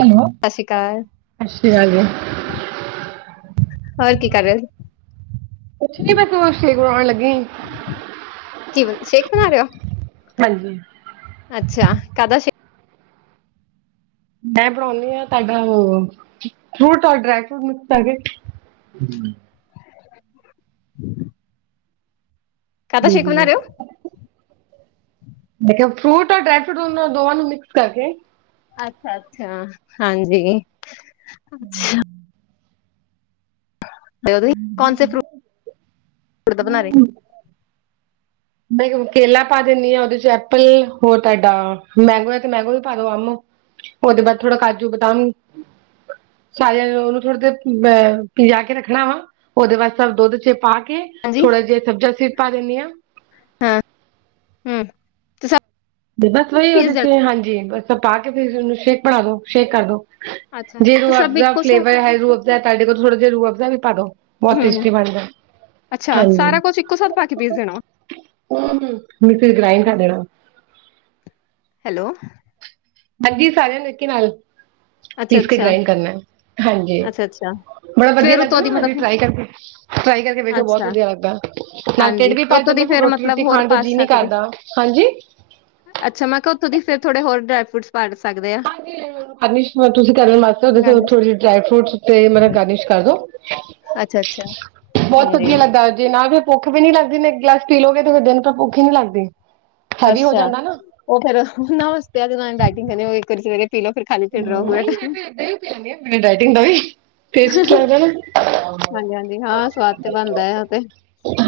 Hello ਸਤਿ ਸ਼੍ਰੀ ਅਕਾਲ ਸਤਿ ਸ਼੍ਰੀ ਅਕਾਲ ਜੀ ਹੋਰ ਕੀ ਕਰ ਰਹੇ ਸੀ ਕੁਛ ਨੀ ਬਸ ਹੋ ਸ਼ੇਕ ਬਣਾਉਣ ਲੱਗੀ ਕੀਵਨ ਸ਼ੇਖ ਬਣਾ ਲਿਆ ਹਾਂਜੀ। ਅੱਛਾ, [unintelligible] [unintelligible] ਮੈਂ ਬਣਾਉਦੀ ਆ ਤੁਹਾਡਾ ਅ, ਫਰੂਟ ਔਰ ਡਰਾਈ ਫਰੂਟ ਮਿਕਸ ਕਰਕੇ। ਹੂੰ। [inaudible] [inaudible] ਕਾਹਦਾ ਸ਼ੇਕ ਬਣਾ ਰਹੇ ਹੋ ਮੈਂ ਕਿਹਾ ਫਰੂਟ ਔਰ ਡਰਾਈ ਫਰੂਟ ਦੋਵਾਂ ਨੂੰ ਮਿਕਸ ਕਰਕੇ ਅੱਛਾ- ਅੱਛਾ ਹਾਂਜੀ ਅੱਛਾ। ਤੁਸੀਂ ਕੌਣ ਸੇ ਫਰੂਟ ਦਾ ਬਣਾ ਰਹੇ ਮੈਂ ਕਿਹਾ ਕੇਲਾ ਪਾ ਦਿੰਦੀ ਹਾਂ ਉਹਦੇ ਚ ਐਪਲ ਹੋਰ ਤੁਹਾਡਾ ਮੈਂਗੋ ਹੈ ਤੇ ਮੈਂਗੋ ਵੀ ਪਾ ਦੋ ਆਮ ਉਹਦੇ ਬਾਅਦ ਥੋੜਾ ਕਾਜੂ ਬਦਾਮ ਸਾਰਿਆਂ ਨੂੰ ਉਹਨੂੰ ਥੋੜੇ ਦੇ ਅਹ ਪਜਾ ਕੇ ਰੱਖਣਾ ਵਾ ਉਹਦੇ ਬਾਅਦ ਦੁੱਧ ਚ ਪਾ ਕੇ ਹਾਂਜੀ ਥੋੜਾ ਜਿਹਾ ਕੱਚਾ ਪਾ ਦਿੰਦੇ ਹਾਂ ਹਾਂ ਹਮ ਤੁ ਬਸ ਵਹੀ ਉਹਦੇ ਚ ਹਾਂਜੀ ਪਾ ਕੇ ਫਰ ਉਹਨੂੰ ਸ਼ੇਕ ਬਣਾ ਦੋ ਸ਼ੇਕ ਕਰ ਦੋ ਅੱਛਾ ਜੇ ਤੁਹਾਡੇ ਕੋਲ ਤੇ ਰੂਹ ਸਭ ਅਫਜਾ ਇੱਕੋ ਸਾਥ ਫਲੇਵਰ ਹੈਗਾ ਤਾਂ ਰੂਹ ਆਫ ਜਾ ਪਾ ਦਿਓ। ਬਹੁਤ ਹੂੰ ਟੇਸਟੀ ਬਣਦਾ ਅੱਛਾ ਹਜੀ ਸਾਰਾ ਕੁਝ ਇੱਕੋ ਸਾਥ ਪਾ ਕੇ ਪੀਸ ਦੇਣਾ ਮਿਕਸੀ ਚ ਗ੍ਰਾਈੰਡ ਕਰ ਦੇਣਾ ਹੈਲੋ ਹਾਂਜੀ ਸਾਰਿਆਂ ਨੂੰ ਨੇਕੇ ਨਾਲ ਅੱਛਾ ਪੀਸ ਕੇ ਅੱਛਾ ਗ੍ਰੰਡ ਕਰਨਾ ਹਾਂਜੀ ਅੱਛਾ ਅੱਛਾ ਬੜਾ ਵਧੀਆ ਫਿਰ ਲੱਗਦਾ ਉਤੋਂ ਦੀ ਨਾ ਮਤਲਬ ਟਰਾਈ ਕਰਕੇ ਵੇਖਣਾ ਬਹੁਤ ਅੱਛਾ ਵਧੀਆ ਲੱਗਦਾ ਨਾਲੇ ਢਿੱਡ ਹਾਂਜੀ ਵੀ ਤੇ ਭਰ ਉਤੋਂ ਜਾਂਦਾ ਦੀ ਫੇਿਰ ਫਿਰ ਰੋਟੀ ਮਤਲਬ ਰੋਟੀ ਹੋਰ ਖਾਣ ਦਾ ਪਾ ਜੀਅ ਨੀ ਸਕਦੇ ਕਰਦਾ ਹਾਂਜੀ ਅੱਛਾ ਮੈਂ ਕਿਹਾ ਉੱਪਰ ਫਿਰ ਥੋੜੇ ਹੋਰ ਡਰਾਈ ਫਰੂਟ ਪਾ ਸਕਦੇ ਆ ਗਾਰਨਿਸ਼ ਤੁਸੀਂ ਕਰਨ ਵਾਸਤੇ ਗਾਣੇ 'ਚ। ਥੋੜ੍ਹੀ ਜਿ ਡਰਾਈ ਫਰੂਟ ਤੇ ਮਤਲਬ ਗਾਰਨਿਸ਼ ਕਰਦੋ ਅੱਛਾ ਅੱਛਾ ਬਹੁਤ ਹਾਂਜੀ ਵਧੀਆ ਲੱਗਦਾ ਜਾ ਨਾ ਫਿਰ ਭੁੱਖ ਵੀ ਨੀ ਲੱਗਦੀ ਇੱਕ ਗਲਾਸ ਪੀ ਲਓ ਗਏ ਤੇ ਫਿਰ ਦਿਨ ਪਰ ਭੁੱਖ ਨੀ ਲੱਗਦੀ ਹੈਵੀ ਹੋ ਅੱਛਾ ਜਾਂਦਾ ਨਾ ਉਹ ਫੇਰ ਉਨਾ ਵਾਸਤੇ ਜਿਨਾਂ ਨੇ ਡਾਇਟਿੰਗ ਕਰਨੀ ਹੋਵੇ ਸਵੇਰੇ ਪੀ ਲਓ ਫਿਰ ਖਾਲੀ ਪੇਟ ਰਹੋ ਪੂਰਾ ਨਹੀਂ ਮੈਂ ਟਾਈਮ। ਇਦਾਂ ਹੀ ਪੀ ਲਦੀ ਆ ਬਿਨਾਂ ਡਾਇਟਿੰਗ ਦੇ ਵੀ। ਟੇਸਟ ਲੱਗਦਾ ਨਾ ਹਾਂਜੀ-ਹਾਂਜੀ ਹਾਂ ਸਵਾਦ ਤੇ ਬਣਦਾ ਆ ਉਹ ਤੇ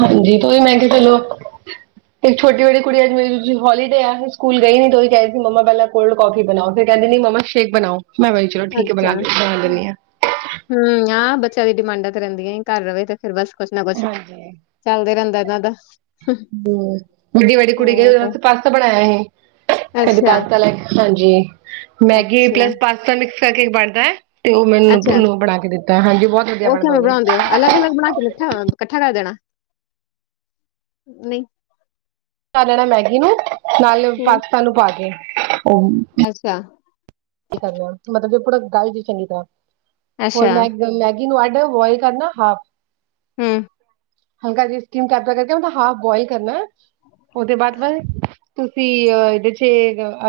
ਹਾਂਜੀ ਕੋਈ ਮੈਂ ਕਿਹਾ ਚਲੋ ਇੱਕ ਛੋਟੀ ਵਾਲੀ ਕੁੜੀ ਅਜੇ ਹੋਲੀਡੇ ਆ ਸੀ ਸਕੂਲ ਗਈ ਨੀ ਉ ਕ ਕਿਹਾਹੇ ਸੀ ਮੰਮਾ ਪਹਿਲਾਂ ਕੋਲਡ ਕੋਫੀ ਬਣਾਓ ਫਿਰ ਕਹਿੰਦੀ ਮੰਮਾ ਸ਼ੇਕ ਬਣਾਓ ਮੈਂ ਕਿਹਾ ਚਲੋ ਠੀਕ ਹੈ ਅੱਛਾ ਬਣਾ ਬਣਾ ਦਿੰਨੀ ਆ। ਹਮ ਆ ਬੱਚਿਆਂ ਦੀ ਡਿਮਾਂਡਾਂ ਤੇ ਰਹਿੰਦੀਆਂ ਹੀ ਘਰ ਰਹੇ ਤੇ ਫਰ ਬਸ ਕੁਛ ਨਾ ਕੁਛ ਹਾਂਜੀ। ਚੱਲਦਾ ਰਹਿੰਦਾ ਇਨਾਂ ਦਾ ਹਮ ਵੱਡੀ ਵੱਡੀ ਕੁੜੀ ਕ ਹੋਰ ਉਹਦੇ ਤੇ ਵਾਸਤੇ ਪਾਸਤਾ ਬਣਾਇਆ ਇਹ ਕਦੇ ਪਾਸਤਾ ਲੈ ਹਾਂਜੀ ਮੈਗੀ ਪਲੱਸ ਅੱਛਾ-ਅੱਛਾ-ਅੱਛਾ ਪਾਸਤਾ ਮਿਕਸ ਕਰਕੇ ਬਣਦਾ ਹੈ ਤੇ ਉਹ ਮੈਨੂੰ ਉਹਨੂੰ ਬਣਾ ਕੇ ਦਿੱਤਾ ਹਾਂਜੀ ਬਹੁਤ ਵਧੀਆ ਬਣਦਾ ਉਹ ਇਕੱਠਾ ਇਕੱਠਾ ਕਰ ਦੇਣਾ ਨਹੀਂ ਪਾ ਲੈਣਾ ਮੈਗੀ ਨੂੰ ਨਾਲ ਪਾਸਤਾ ਨੂੰ ਪਾ ਕੇ ਅੱਛਾ ਕੀ ਕਰਨਾ ਮਤਲਬ ਜੇ ਪੂਰਾ ਗਲ ਜ ਚੰਗੀ ਤਰ੍ਹਾਂ ਹੋਰ ਮੈਂ ਮ ਅੱਡ ਬੋਇਲ ਕਰਨਾ ਹਾਫ ਹਮ ਹਲਕਾ ਜਿਹੀ ਸਟੀਮ ਕਰਦਾ ਕਰਕੇ ਉਹਦਾ ਹਾਫ ਬੋਇਲ ਕਰਨਾ ਉਹਦੇ ਬਾਅਦ ਮ ਤੁਸੀਂ ਇਹਦੇ ਚ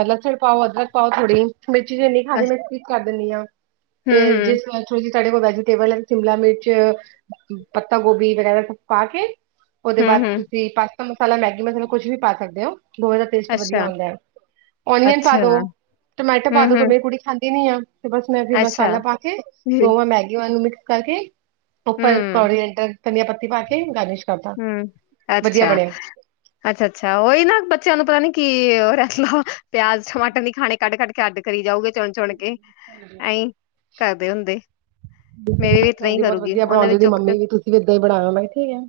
ਲਸਣ ਪਾਓ ਅਦਰਕ ਪਾਓ ਥੋੜੀ ਮਿਰਚੀਜ਼ ਇੰਨੀ ਖਾਦੀ ਅੱਛ ਮੈਂੀ ਕਰ ਦਿੰਦੀ ਹਾਂ ਤੇ ਹੂੰ-ਹੂੰ, ਜਿਸ ਥੋੜ੍ਹੀ ਜਿਹੀ ਤੁਡੇ ਕੋਲ ਵੈਜੀਟੇਬਲ ਹੈ ਸ਼ਿਮਲਾ ਮਿਰਚ ਪੱਤਾ ਗੋਭੀ ਵਗੈਰਾ ਸ ਪਾ ਕੇ ਉਹਦੇ ਬਾਅਦ ਹੂੰ-ਹੂੰ ਤੁਸੀਂ ਪਾਸਤਾ ਮਸਾਲਾ ਮੈਗੀ ਮਸਾਲਾ ਕੁਛ ਵੀ ਪਾ ਸਕਦੇ ਹੋ ਪੋਹੇ ਦਾ ਟੇਸਟ ਵਧੀਆ ਆਉਂਦਾ ਹੈ ਓਨੀਅਨ ਪਾ ਅੱਛਾ-ਅੱਛਾ ਦੋ ਟੋਮੈਟੋ ਪਾ ਹੂੰ-ਹੂੰ ਦੋ ਮੇਰੀ ਕੁੜੀ ਖਾਂਦੀ ਨੀ ਆ ਤੇ ਬਸ ਮੈਂ ਅੱਛਾ ਮਸਾਲਾ ਪਾ ਕੇ ਹੂੰ-ਹੂੰ ਦੋਵਾਂ ਮੈਗੀ ਵਾਲਾਂ ਨੂੰ ਮਿਕਸ ਕਰਕੇ ਉੱਪਰ ਅੱਛਾ। ਕੋਰੀਐਂਡਰ ਧਨੀਆ ਪੱਤੀ ਪਾ ਕੇ ਗਾਰਨਿਸ਼ ਕਰਦਾ ਹੂੰ ਹੂੰ ਵਧੀਆ ਬਣਿਆ ਅੱਛਾ ਅੱਛਾ ਉਹੀ ਨਾ ਬੱਚਿਆਂ ਨੂੰ ਪਤਾ ਨੀ ਕਿ ਉਹ ਲਓ ਪਿਆਜ ਟਮਾਟਰ ਨੀ ਖਾਣੇ ਕੱਢ ਕੱਢ ਕੇ ਅੱਡ ਕਰੀ ਜਾਊਗੇ ਚੁਣ ਚੁਣ ਕੇ ਐਹੀਂ ਕਰਦੇ ਹੁੰਦੇ ਮੇਰੀ ਵੀ ਮੈਂ ਕਿਹਾ ਇਦਾ ਹੀ ਆਉਂਦੀ ਬਹੁਤ ਕਰੂਗੀ ਵਧੀਆ ਉਹਨੇ ਵੀ ਬਣਾਉਂਦੀ ਦੀ ਚੁੱਕ ਕੇ ਮੰਮੀ ਵੀ ਤੁਸੀਂ ਵੀਏਾਂ ਹੀ ਬਣਾ ਠੀਕ ਹੈ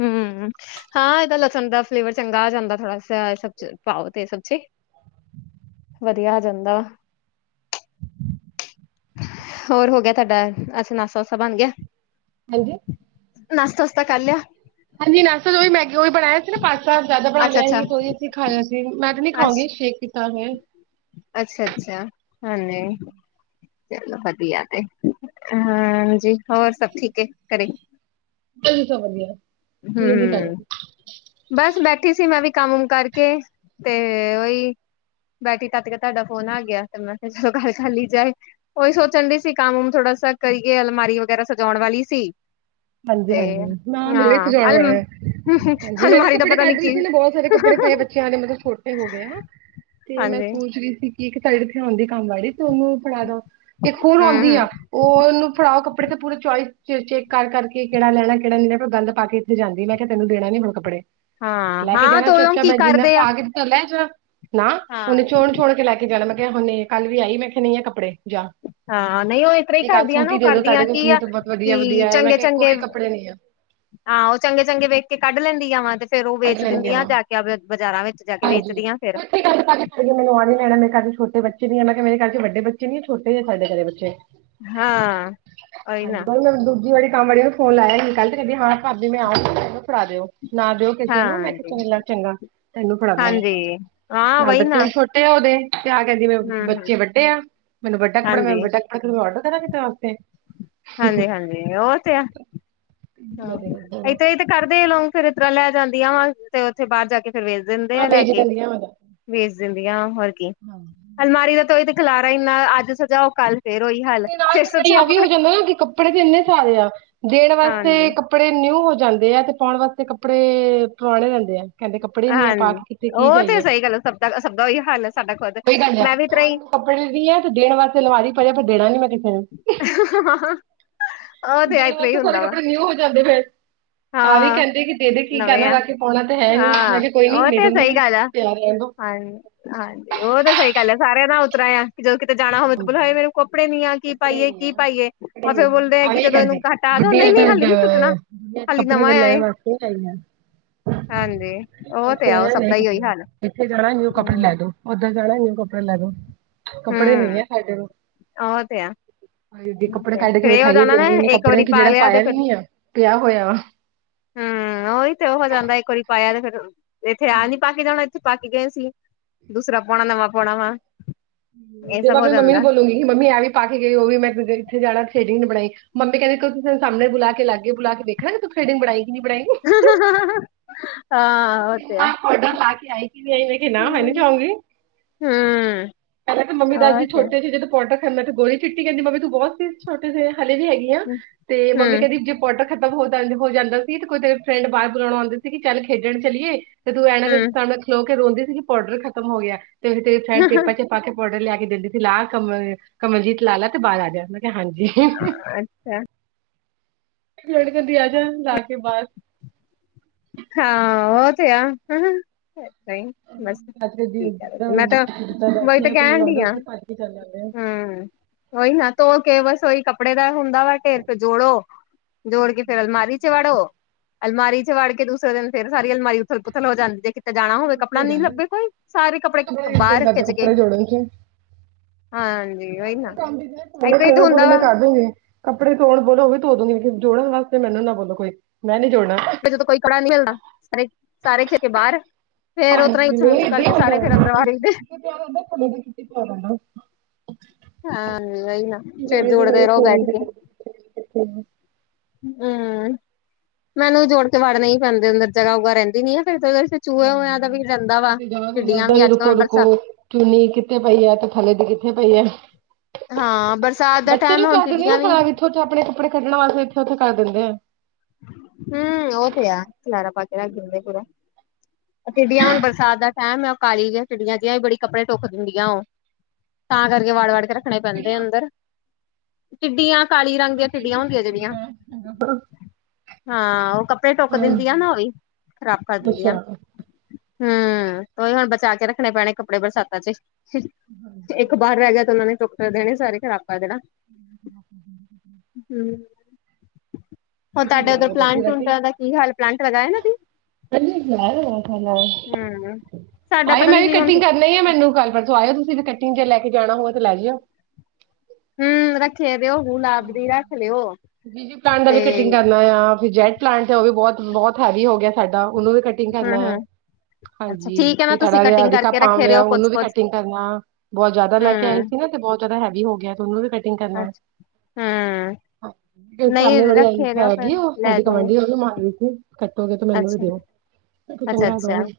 ਹਮ ਹਾਂ ਇਹਦਾ ਲਸਣ ਦਾ ਫਲੇਵਰ ਚੰਗਾ ਆ ਜਾਂਦਾ ਥੋੜਾ ਸਬ ਪਾਓ ਤੇ ਸਬਜ਼ੀ ਵਧੀਆ ਆ ਜਾਂਦਾ ਵ ਹੋਰ ਹੋ ਗਿਆ ਤੁਹਾਡਾ ਅਸੀਂ ਨਾਸਾਸਾ ਬਣ ਗਿਆ ਹਾਂਜੀ ਨਸਸਤਾ ਕਲਿਆ ਹਾਂਜੀ ਨਸਲ ਜੋ ਵੀ ਮੈਗੀਓ ਵੀ ਬਣਾਇ ਸੀ ਪਾਸਤਾ ਜਿਆਦਾ ਬਣਾ ਲਿਆ ਅੱਛਾ-ਅੱਛਾ ਸੀ ਕੋਈ ਅਸੀਂ ਖਾਇਆ ਸੀ ਮੈਂ ਤੇ ਨੀ ਖਾਉਂਗੀ ਸ਼ੇਕ ਕੀਤਾ ਫ ਅੱਛਾ ਅੱਛਾ ਹਾਂਜੀ ਚਲੋ ਵਧੀਆ ਤੇ ਹਾਂਜੀ ਹੋਰ ਸਭ ਠੀਕ ਹੈ ਘਰੇ ਵਧੀ ਸ ਵਧੀਆ ਹਮ ਤੁਸੀਂ ਕੀ ਕਰ ਹਮ ਰਹੇ? ਬਸ ਬੈਠੀ ਸੀ ਮੈਂ ਵੀ ਕੰਮਮ ਕਰਕੇ ਤੇ ਉਓਹੀ ਬੈਟਰੀ ਤੱਤ ਕੇ ਤੁਹਾਡਾ ਫੋਨ ਆ ਗਿਆ ਤੇ ਮੈਂ ਕਿਹਾ ਚਲੋ ਗੱਲ ਚ ਹੀ ਜਾਏ ਉਹੀ ਸੋਚਣ ਡ ਸੀ ਕੰਮਮ ਥੋੜਾ ਸ ਕਰੀਏ ਅਲਮਾਰੀ ਵਗੈਰਾ ਸਜਾਉਣ ਵਾਲੀ ਸੀ ਹਾਂਜੀ ਤੇ ਹਾਂਜੀ ਨਾ ਮਿਲੇ ਇੱਥੇ ਹਾਂ ਜਾਣ ਅਲ ਵਾਲਾ ਹੈ ਹਾਂਜੀ ਮੈਨੂੰ ਵੀ ਅਲਮਾਰੀ ਦਾ ਕੱਪੜੇ ਪਤਾ ਨੀ ਕੱਢਦੇ ਕੀ ਸੀ ਨਾ ਬਹੁਤ ਸਾਰੇ ਕੱਪੜੇ ਪਏ ਬੱਚਿਆਂ ਦੇ ਮਤਲਬ ਛੋਟੇ ਹੋ ਗਏ ਤੇ ਮੈਂ ਹਾਂਜੀ ਸੋਚ ਰਹੀ ਸੀ ਇੱਕ ਸਾਈਡ ਇਥੇ ਆਉਂਦੀ ਕੰਮ ਵਾਲੀ ਤੇ ਉਹਨੂੰ ਫੜਾ ਦ ਇੱਕ ਹੋਰ ਹਮ ਆਉਂਦੀ ਹਮ ਆ ਉਹਨੂੰ ਫੜਾਓ ਕਪ ਕੱਪੜੇ ਤੇ ਪੂਰੇ ਚੋਇਸ ਚੇੱਕ ਕਰਕੇ ਕਿਹੜ ਲੈਣਾ ਕਿਹੜਾ ਨਹੀਂ ਲੈ ਪਰ ਗੱਲ ਪਾ ਕੇ ਇੱਥੇ ਜਾਂਦੀ ਮੈਂ ਕਿਹਾ ਤੈਨ ਦੇਣਾੀ ਹੁ ਕੱਪੜੇ ਹਾਂ ਲੈ ਕੇ ਹਾਂ ਜਾਣਾ ਤੇ ਚੁੱਪ ਉਹ ਚਾਪ ਕੀ ਮੈਂ ਜਿੰਨਾ ਕਰਦੇ ਆ ਪਾ ਕੇ ਚ ਲੈ ਜਾ ਨਾ ਹਾਂ ਉਹਨੇ ਚੋਣ ੋਣ ਕੇ ਲੈ ਕੇ ਜਾਣਾ ਮੈਂ ਕਿਹਾ ਹਨੇ ਕੱਲ ਵੀ ਆਈ ਮੈਂ ਕਿਹਾ ਨਹੀਂ ਆ ਕੱਪੜੇ ਜਾ ਹਾਂ ਨਹੀਂ ਉਹ ਇਸ ਤਰ੍ਹਾਂ ਹੀ ਇੱਕ ਆਹ ਕਰਦੀਆਂ ਸੂਟ ਨਾ ਹੀ ਉਹ ਦੇ ਦੋ ਕਰਦੀਆਂ ਤੁਹਾਡੇ ਕੋਲ ਕੀ ਆ ਸੂਟ ਬਹੁਤ ਵਧੀਆ ਕਿ ਵਧੀਆ ਆ ਮੈਂ ਚੰਗੇ ਕਿਹਾ ਚੰਗੇ ਚੰਗੇ ਕੋਈ ਕੱਪੜੇ ਨਹੀਂ ਆ ਹਾਂ ਉਹ ਚੰਗੇ ਚੰਗੇ ਵੇਖ ਕੇ ਕੱਢ ਲੈਂਦੀ ਆ ਵਾਂ ਤੇ ਫੇਰ ਉਹ ਕੱਢ ਵੇਚ ਲੈਂਦੇ ਦਿੰਦੀ ਆ ਜਾ ਕੇ ਬਾਜ਼ਾਰਾਂ ਵਿੱਚ ਜਾ ਕੇ ਹਾਂਜੀ ਵੇਚਦੀ ਆ ਫੇਿਰ ਉਹ ਇੱਥੇ ਗੱਲ ਪਾ ਕੇ ਮੈਨੂੰ ਆਂ ਨ ਮਡ ਮੇ ਘ ਚ ਛੋੇ ਬੱਚੇ ਨੀ ਮੈਂ ਕਿਹਾ ਮੇਰੇਰ ਚ ਵੱੇੱਚੇ ਨੀ ਛੋੇ ਸਾਡੇ ਘਰੇ ਬੱਚੇ ਹਾਂ ਹਾਂ ਕਈ ਨਾ ਦੂਜੀ ਵਾਰੀ ਕਾਮ ਆੜ ਫ ਲ ਆਆਗੀ ਕੱਲ ਤੇ ਕਦੀ ਹਾਂ ਭਾਾਬੀ ਮੈਂ ਆੂੰ ਫਾ ਦਿਓ ਨਾ ਦਿਓ ਕਿਸੇ ਨੂੰ ਮੈਂ ਹਾਂਜੀ, ਕਿਹਾ ਚੰ ਚੰਗਾ ਤੈਨੂੰ ਫੜਾ ਦ ਹਾਂਜੀ ਹਾਂ ਨਾਲ ਵਹੀ ਬੱਚੇ ਨਾ ਨੂੰ ਛੋਟੇ ੱੇ ਉਹਦੇ ਤੇ ਆ ਕਹ ਜਵੇ ਹੂੰ, ਹੂੰ ਬੱਚੇ ਵੱਡੇ ਆ ਮੈਨੂੰ ਵੱਡਾ ਕੱਪੜਾ ਮੈਂ ਹਾਂਜੀ। ਵੱਡਾ ਵਡਰ ਦੇਣਾ ਕਿ ਹੋਤੇ ਹਾਂਜੀ ਹਾਂਜੀ ਉਹ ਤੇ ਆ ਹਾਂ ਮੈਂ ਦੇ ਦੇਣਾ ਇਥ ਇਹ ਤੇ ਕਰਦੇ ਲੋਂਗੇ ਫੇਰ ਇ ਤਰਾਂ ਲੈ ਜਾਂਦੀ ਆ ਵਾਂ ਤੇ ਉੱਥੇ ਬਾਹਰ ਜਾ ਕੇ ਫਿਰ ਵੇ ਦਿੰਦੇ ਹਾਂ ਆ ਲੈ ਵੇਚ ਕੇ ਦਿੰਦੀਆਂ ਮੈਂ ਤਾਂ ਵੇਚ ਦਿੰਦੀ ਆ ਹੋਰ ਕੀ ਹਾਂ ਅਲਮਾਰੀ ਦਾ ਤਈ ਤੇ ਖਿਲਾਰਾ ਇੰਨਾ ਅੱਜ ਸਜਾਓ ਕੱਲ ਫਿਰਰੋਹੀ ਨਾਲ ਸਆ ਵੀ ਹੋ ਜਾਂਦਾ ਨਾ ਕਿ ਕੱਪੜੇ ਤੇ ਇੰਨੇ ਸਾਰੇ ਆ ਦੇਣ ਵਾਸਤੇ ਹਾਂਜੀ, ਕੱੜ ਕੱਪੜੇ ਨਿਊ ਹੋ ਜਾਂਦੇ ਆ ਤੇ ਪਾਉਣ ਵਾਸਤੇ ਕੱਪੜੇ ਪੁਰਾਣੇ ਰਹਿੰਦੇ ਆ ਕਹਿੰਦੇ ਕੱਪੜੇ ਨੀ ਹੈ ਪਾ ਹਾਂਜੀ ਕੇ ਕਿੱਥੇ ਕੀ ਉਹ ਤੇ ਜਾਈਏ ਸਹੀ ਗੱਲ ਸਭ ਦਾ ਸਭ ਦਾ ਉਹੀ ਹਾਲ ਹੈ ਸਾਡਾ ਖੁਦ ਕੋਹੀ ਗੱਲ ਮੈਂ ਵੀ ਤਰਾ ਹੀ ਕੱਪੜੇ ਦੀ ਹੈ ਤੇ ਦੇਣ ਵਾਸਤੇ ਲਵਾ ਦੀ ਪਏ ਪਰ ਦੇਣਾ ਨੀ ਮੈਂ ਕਿਸੇ ਨੂੰ [unintelligible] ਦਿਨ ਇਸ ਤਰਾਂ ਹੀ ਵਾਸੋਂ ਸੇ ਹੁੰਦਾ ਵਾ ਕੱਪੜੇ ਨਿਊ ਹੋ ਜਾਂਦੇ ਫਿਰਰ ਆਹ ਵੀ ਹਾਂ ਕਹਿੰਦੇ ਕਿ ਦੇ ਦੇ ਕੀ ਨਵੇਂ ਕਹਿਣਾ ਆ ਰੱਖ ਕੇ ਪਾਉਣਾ ਤੇ ਹੈ ਹੀ ਹਾਂ ਮੈਂ ਕਿਹਾ ਕੋਈ ਨੀ ਉਹ ਮ ਤੇ ਦੂੰਗੀ ਸਹੀ ਮੈਨੂੰ ਗੱਲ ਆ ਪਿਆਰ ਰਹਿ ਹਾਂ ਹਾਂਜੀ ੋਦ ਸਹੀ ਕਾਲ ਸਾਰੇਿਆਂ ਨਾ ਉਤਰਾਇ ਜਦੋਂ ਕਿਤੇ ਜਾਣਾ ਹੋਵੇ ਤਾਂ ਬੋਲੋ ਹਏ ਮੈਨੂੰ ਕੱਪੜੇ ਨੀ ਆ ਕੀ ਕੱਪੜੇ ਪਾਈਏ ਨੀ ਆ ਕੀ ਪਾਈਏ ਫਿਰ ਬੋਲਦੇ ਆ ਕਿ ਜਦੋਂ ਇਹਨੂੰ ਘੱ ਦੁਨੀਆਂ ਚ ਦੁਨੀਆਂ ਚ ਕੱਪੜੇ ਵ ਨਵਾਂ ਆ ਲੈਣ ਏ ਵਾਸ ਲੈ ਲਈ ਹਾਂਜੀ ਉਹ ਤੇ ਉਥੋਂ ਆ ਉਹ ਸਭ ਨ ਦਾ ਹੀ ਉਹੀ ਕੱਪੜੇ ਹਾਲ ਇੱਥੇ ਜਾਣਾ ਨਊ ਕੱਪੜੇ ਹਮ ਲੈ ਦੋ ਓਦਾਂ ਜਾਣਾ ਹੀ ਕੱਪੜੇ ਲੈ ਲੋ ਕੱਪੜੇ ਨੀ ਹਮ ਹੈ ਸਾਡੇ ਨੂੰ ਉਹ ਤੇ ਆ ਹਗੇ ਕੱਪੜੇ ਕੱਢ ਕੇ ਫੇਰ ਇਹ ਹੋ ਵਿਖਾਈਏ ਜਾਂਦਾ ਨਾ ਦਿੰਦੇਨੇ ਇੱਕ ਕੱਪੜਿਆਂ ਵਾਰੀ ਕਿ ਪਾ ਜਿਹੜਾ ਲਿਆ ਤੇ ਪਾਇਆ ਫਿਰ ਵੀ ਨੀ ਆ ਪਿਆ ਹੋਇਆ ਵਾ ਹਮ ਉਹੀ ਤੇ ਉਹ ਜਾਂਦਾ ਇੱਕ ਵਾਰੀ ਪਾਇਆ ਤੇ ਫੇਰ ਇੱਥੇ ਆ ਨੀ ਪਾ ਕੇ ਜਾਣਾ ਉੱਥੇ ਪਾ ਕੇ ਗਏ ਸੀ ਦੂਸਰਾ ਪਾਉਣਾ ਨਵਾਂ ਪਾਉਣਾ ਵਾ ਇਹ ਤੇ ਮੈਂ ਸਭ ਹੋ ਆਪਣੀ ਮੰਮੀ ਜਾਂਦਾ ਨੂੰ ਬੋਲੂਗੀ ਕਿ ਮੰਮੀ ਐਂ ਵੀ ਪਾ ਕੇ ਗਈ ਉਹ ਵੀ ਮੈਂੇ ਇੱਥੇ ਜਾਣਾ ਸ਼ੇਿੰਗ ਬਣਾਈ ਮੰਮੀ ਕਹਿੰਦੇੋਸੀਂ ਸਣੇ ਬੁਲਾ ਕੇ ਲਾਗੇ ਬੁਲਾ ਕੇ ਦੇਖਣਾ ਕਿ ਤੂੰ ਖਡਗ ਬਣਾਾਈਈ ਕਿ ਨਹੀਂ ਬਣਾਾਈਂਗੀ ਹਾਂ ਹੋ ਤੇ ਵੱਡਾ ਲਾ ਕੇ ਆਏ ਸੀ ਇਹ ਨਾ ਮੈਂ ਨੀ ਹਮ ਚਾਹੂੰਗੀ ਹਮ ਪਹਿਲਾਂ ਤਾਂ ਮੰਮੀ ਉਹ ਦਾਦੀ ਤੇ ਛੋਟੇ ਸੀ ਜਦੋਂ ਪੋਟਕ ੰਦਾ ਤੇ ਗੋਲੀ ਚਿੱਟੀ ਕਹਿੰਦੀ ਮੰਮੀ ਤੂੰ ਬਹੁਤ ਸੀ ਛੋਟੇ ਜੇ ਹਲੇ ਵੀ ਹੈਗੀ ਆ ਹੂੰ, ਤੇ ਮੰਮੀ ਕਹਿੰਦੀ ਜੇ ਪਟਰ ਖ਼ਤਮ ਹੋ ਜਾਂ ਹੋ ਜਾਂਦਾ ਸੀ ਤੇ ਕੋਈ ਤੇਰੇ ਫਰੈਂਡ ਬਾਹਰ ਬੁਲਾਉਣਾ ਆਉਂਦੇ ਸੀ ਕਿ ਚੱਲ ਖੇਡਣ ਚਲੀਏ ਤੇ ਤੂੰ ਇਹਨਾਂ ਹੂੰ, ਸਾਨੂੰ ਖਲੋ ਕੇ ਰੋਂਂਦੀ ਸੀਗੀ ਪਾੋਡਰ ਖਤਮ ਹੋ ਗਿਆ ਤੇ ਫ ਤੇਫਡ ਪੇਪਾਂ ਚ ਪਾ ਕੇ ਪੌਡਰ ਲਿਆ ਕੇ ਦਿੰਦੀ ਸੀ ਲਾ ਕਮਲ ਕਮਲਜੀਤ ਲਾਲ ਲਾ ਤੇ ਬਾਹਰ ਆ ਜਾ ਉਹਨਾਂ ਕਿਹਾ ਹਾਂਜੀ ਹਾਂ ਅ ਤੇ ਹੈ ਲੜ ਕੇ ਦ ਜਾ ਲਾ ਕੇ ਬਾਾਹਦ ਹਾਂ ਓ ਤਿਆ ਜਿੱ ਬੈਠੇ ਮੈਂ ਤਾਂ ਵਹੀ ਤਾਂ ਕੋਈ ਕਹਿਣ ਡੀ ਮਿਲਾਉਂਦਾ ਉੱਥੇ ਭੱ ਕੇ ਚੱਲ ਜਾਂਦੇ ਆ ਉਓਹੀ ਨਾ ਧੋ ਕੇ ਬਸ ਉਹੀ ਕੱਪੜੇ ਦਾ ਹੀ ਹੁੰਦਾ ਵਾ ਢੇਰਕ ਜੋੜੋ ਜੋੜ ਕੇ ਫੇਰ ਅਲਮਾਰੀ ਚ ਵੜੋ ਅਲਮਾਰੀ ਚ ਵੜ ਕੇ ਦੂਸਰੇ ਦਿਨ ਫੇਰ ਸਾਰੀ ਅਲਮਾਰੀ ਪੁਥਲ ਪੁਥਲ ਹੋ ਜਾਂਦੀ ਜੇ ਕਿਤੇ ਜਾਣਾ ਹੋਵੇ ਕੱਪੜਾ ਸਹੀ ਨੀ ਗੱਲ ਹੈ ਲੱੇ ਕੋਈ ਸਾਰੇ ਮੈਨੂੰ ਕੱਪੜੇ ਤਾਂ ਬੜਾ ਬਾਹਰੱਖ ਕੱਪੜੇ ਜੋੜਨਗੇ ਹਾਂਜੀ ਹੋ ਉਹੀ ਕੋਈ ਨਾ ਕੰ ਏਦਾਂ ਹੀ ਤਾਂ ਨਾ ਕੋ ਹੁੰਦਾ ਮੈਂ ਵਾ ਕਰ ਦੂੰਗੀ ਕੱਪੜੇ ਤੋਣ ਬੋਲੋ ਵੀ ਧੋ ਦੋਦੀ ਜੋੜਨ ਵਾਸਤੇ ਮੈਨੂੰ ਨਾ ਬੋ ਕੋਈ ਮੈਂ ਨੀ ਜੋੜਨਾ ਜਦੋਂ ਕੋਈ ਕੜਾ ਨਹੀਂੀ ਹਲਣਾ ਸਾਰੇ ਸਾਰੇ ਖੇਡ ਬਾਹਰ ਫੇਰ ਉਤਰਾਂ ਹੀ ਉੱਛ ਮੁੱਛ ਹਾਂਜੀਾਂ ਕਰਕੇ ਸਾਰੇ ਫੇਰ ਅੰਦਰ ਵਾੜੇ ਹੀ ਕਿਥ ਪਦਾ ਹਾਂ ਇਹਨ ਚੜ ਜਾਣੇ ਜੂੜਦਾ ਇ ਜਾਣੇ ਰੋ ਬੈਟ ਫੋਨ ਕੇ [inaudible] ਹਮ ਮੈਨੂੰ ਜੋੜ ਕੇ ਵੜਨਾ ਹੀ ਪੈਂਦੇ ਅੰਦਰ ਜਗ੍ਹਾ ਉਗਾ ਰਹਿੰਦੀ ਨੀ ਆ ਫਿਰ ਕਿਤੇ ਜਾ ਤੇ ਜਾਂਦਾ ਵੀ ਨ ਅੱਜ ਰੁਕੋ ਕੱਲ ਰੁਕੋ ਬਰਸਾ ਚੁਨੀ ਕਿੱਥੇ ਪਈ ਹੈ ਤੇ ਥੱਲੇ ਦੀ ਕਿੱਥੇ ਪਈ ਹੈ ਹਾਂ ਬਰਸਾਤ ਦਾ ਟਾਈਮ ਹੁਣ ਟਿੱਡੀਆਂ ਵੀ ਉਛੱਚ ਆਪਣੇ ਕੱਪੜੇ ਕੱਢਣਾਸ ਇੱਥੇ ਉਥੇ ਕਰ ਦਿੰਦੇ ਆ ਹਮ ਓਤਿਆ ਲੜਪ ਕੇ ਰਗ ਦਦੇ ਕੂਰਾ ਚਿਡੀਆਂ ਹੁਣ ਬਰਸਾਤ ਦਾ ਟਾਈਮ ਉਹ ਕਾਲੀ ਚਿਡੀਆਂ ਦੀਆਂ ਵੀ ਬੜੀ ਕੱਪੜੇ ਟਢੱਕਕਿੰਦੀਆਂ ਉਹ ਤਾਂ ਕਰਕੇ ਵਾੜ ਵਾੜ ਕੇ ਰੱਖਣੇ ਪੈਂਦੇ ਆ ਚਿੜੀਆਂ ਅੰਦਰ ਟਿੱਡੀਆਂ ਕਾਲੀ ਰੰਗ ਆ ਦੀਆਂ ਟਿੱਡੀਆਂ ਚਿੜੀਆਂ ਹੁੰਦੀਆਂ ਜਿਹੜੀਆਂ ਚਿੜੀਆਂ ਹਾਂ ਉਹ ਕੱਪੜੇ ਟਢੁੱਕ ਦਿੰਦੀ ਆ ਹਾਂਜੀ ਨਾ ਉਹ ਵੀ ਖ਼ਰਾਬ ਕਰ ਦਿੰਦੀਆਂ ਅੱਛਾ ਹਮ ਉਹੀ ਹੁਣ ਬਚਾ ਕੇ ਰੱਖਣੇ ਪੈਣੇ ਕੱਪੜੇ ਬਰਸਾਤਾਂ ਚ ਇੱਕ ਬਾਹਰ ਰਹਿ ਗਿਆ ਤੇ ਉਹਨਾ ਨੇ ਚੁੱਕ ਦੇਣੇ ਸਾਰੇ ਖਰਾਕਾ ਦੇੜ [inaudible] ਹੋਰ ਤੁਸੀਂ ਤੁਹਾਡੇ ਉੱਧਰ ਬਣਾਓਗੇ ਪਲਾਂਟ ਰੋਟੀ ਟਟਾਂ ਦਾ ਕੀ ਹਾਲ ਪਲਾਂਟ ਲਗਾ ਇਹਨਾਂ ਦੀ ਾਰ ਹਮ। ਸਾਡਾ ਆਏ ਪਤਾ ਮੈਂ ਨੀ ਵੀ ਕੀ ਹੁਣ ਕਟਿੰਗ ਕਰੀ ਹੀ ਆ ਮੈਨੂੰ ਕ ਆਇਓ ਤੁਸੀਂ ਵੀ ਕਟਿੰਗ ਜੇ ਲੈ ਕੇ ਜਾਣਾ ਹੋਵੇ ਤਾਂ ਲੈ ਜਾਿਓ ਹਮ ਰੱਖ ਸੇਵੇ ਉਹ ਹੋ ਹਾਂਜੀ ਜ ਪਡ ਦਾ ਤੇ ਵੀ ਕਟਿੰਗ ਕਰਨਾ ਆ ਜੈਟ ਪਲਾਂਟ ਤੇ ਉਹ ਵੀ ਬਹੁਤ ਬਹੁਤ ਹੈਵ ਹੋ ਗਿਆ ਸਾਡਾ ਉਹਨੂੰ ਵੀ ਕਟਿੰਗ ਹਮ ਕਰਨਾ ਹੈ ਹਮ ਅੱਛਾ ਹਾਂਜੀ ਠੀਕ ਹੈ ਨਾ ਤੇ ਤੁਸੀਂ ੜਾ ਜਿਹਾ ਕਟਿੰਗ ਅਧਿਕ ਕਰਕੇ ਪਾ ਰੱਖੇ ਰਹੇ ਹੋ ਕੁਛ ਉਹਨੂੰ ਵੀ ਕੁਛ ਕਟਿੰਗ ਕਰਨਾ ਬਹੁਤ ਜਿਆਦਾ ਲੈ ਕੇ ਆਏ ਹਮ ਸੀ ਨਾ ਤੇ ਬਹੁਤ ਪ ਤਾਂ ਹੈੀ ਹੋ ਗਿਆ ਤੁਹਨੂੰ ਅੱਛਾ ਹਮ ਨਹੀਂ ਸਾਹਮਣੇ ਬੜੀ ਰੱਖੇ ਅਈਖਾ ਰਹੇ ਹੋ ਫਿਰ ਹੈਗੀ ਉਹ ਲੈ ਸਾਡੀ ਜਾਓਗੇ ਕਮਾਂਢ ਮਾਰ ਰ ਸੀ ਕੱਟੋਗੇ ਤੇ ਮੈਨੂੰ ਵੀ ਅੱਛਾ ਦਿਓ ਅੱਛਾ ਚੰਗਾ ਅੱਛਾ। ਦਹਗੇ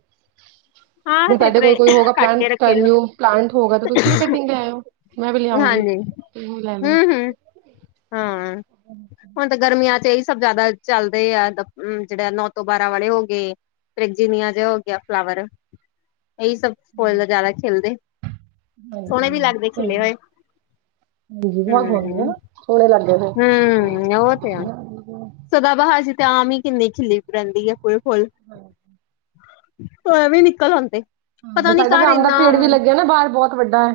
ਜੇ ਹਾਂ ਤੇ ਸਾਡੇ ਤਰ ਕੋਲ ਕੋਈ ਹੋਗਾ ਕੱਟ ਕੇ ਪਲਾਂਟ ਰੱਖੇ ਦਿਓ। ਪਲਾਂਟ ਹੋਗਾ ਤਾਂ ਤੁਸੀਂ ਵੀ ਕਟਿੰਗ ਲਿਆ ਆਇਓ ਮੈਂ ਵੀ ਲਿਆਉਂਗੀ ਹਾਂਜੀ ਤੁਸੀਂ ਵੀ ਲੈ ਲਓ ਹਮ ਹਮ ਹਾਂ ਹੁਣ ਤੇ ਗਰਮੀ ਚ ਇਹੀ ਸਭ ਜਿਆਦਾ ਚੱਲਦੇ ਆ ਜਿਹੜੇ ਨੌ ਤੋਂ ਬਾਰਾਂ ਵਾਲੇ ਹੋ ਗਏ ਪ੍ਰੈਜੀਨੀਆ ਜਿ ਹੋ ਗਿਆ ਫਲਾਵਰ ਇਹੀ ਸਭ ਫਲ ਦਾ ਜ਼ਿਆਦਾ ਖੇਿਲਦੇ ਸੋਹਣੇ ਵੀ ਹਾਂਜੀ ਲੱਗਦੇ ਸਹੀ ਖਿਲੇ ਹੋਏ ਹਾਂਜੀ ਬਹੁਤ ਹੁੰਦੇ ਹਮ ਨਾ ਸੋਹਣੇ ਲੱਗਦੇ ਨੇ। ਹਮ ਉਹ ਤੇ ਹਾਂ ਸਦਾਬਹਾ ਜ ਤੇ ਆਮ ਹੀ ਕਿੰਨੀ ਖਿੱਲੀ ਰਹਿੰਦੀ ਹੈ ਫੁੱਲ ਫੁੱਲ ਹਮ ਸ ਵੀ ਨਿਕਲ ਆਉਂਦੇ ਪਤਾ ਹਾਂ ਨੀ ਸਾਡਾ ਘਰ ਆਮ ਦਾ ਇੰਨਾ ਭੇੜ ਵੀ ਲੱਗਿਆ ਨਾ ਬਾਹਰ ਬਹੁਤ ਬਹੁਤ ਵੱਡਾ ਹੈ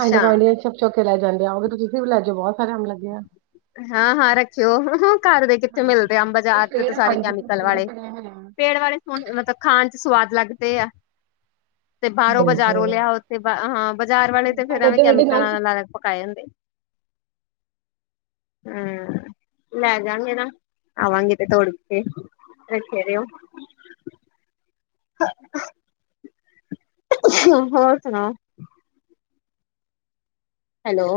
ਆਂਡੇ ਗੁਆਂਢੀਆਂ ਛ ਚੌਕੇ ਲੈ ਜਾਂਦੇ ਆਓਾਂਗੇ ਤੁਸੀ ਤੁਸੀ ਵੀ ਲੈ ਜਾਓ ਬਹੁਤ ਸਾਰੇ ਆਉਣ ਲੱਗੇ ਆ ਹਾਂ ਹਾਂ ਰੱਖਿਓ ਘਰ ਦੇ ਕਿੱਥੇ ਮਿਲਦੇ ਆ ਬਾਜ਼ਾਰ ਦੇ ਸਾਰੇ ਕੈਮੀਕਲ ਵਾਲੇ ਪੇੜ ਬੇ ਸੋਹਣ ਮਤਲਬ ਖਾਣ ਚ ਸਵਾਦ ਲੱਗਦੇ ਆ ਤੇ ਬਾਹਰੋਂ ਬਜ਼ਾਰੋਂ ਲਿਆ ਹਾਂਜੀ ਉੱਥੇ ਹਾਂ ਬਾਜ਼ਾਰ ਵਾਲੇ ਤੇ ਫੇਿਰ ਐਵੇ ਬੇਟੇ ਮੇਰੇ ਨਾਲ ਕੈਮੀਕਲ ਪਕਾਏ ਜਾਂਦੇ ਹਮ ਲੈ ਜਾਾਂਗੇ ਨਾ ਆਵਾਂਗੇ ਤੇ ਤੋੜ ਕੇ ਰੱਖੇ ਰਓ ਹ ਹੋਰ ਸੁਣਾ ਹੈਲੋ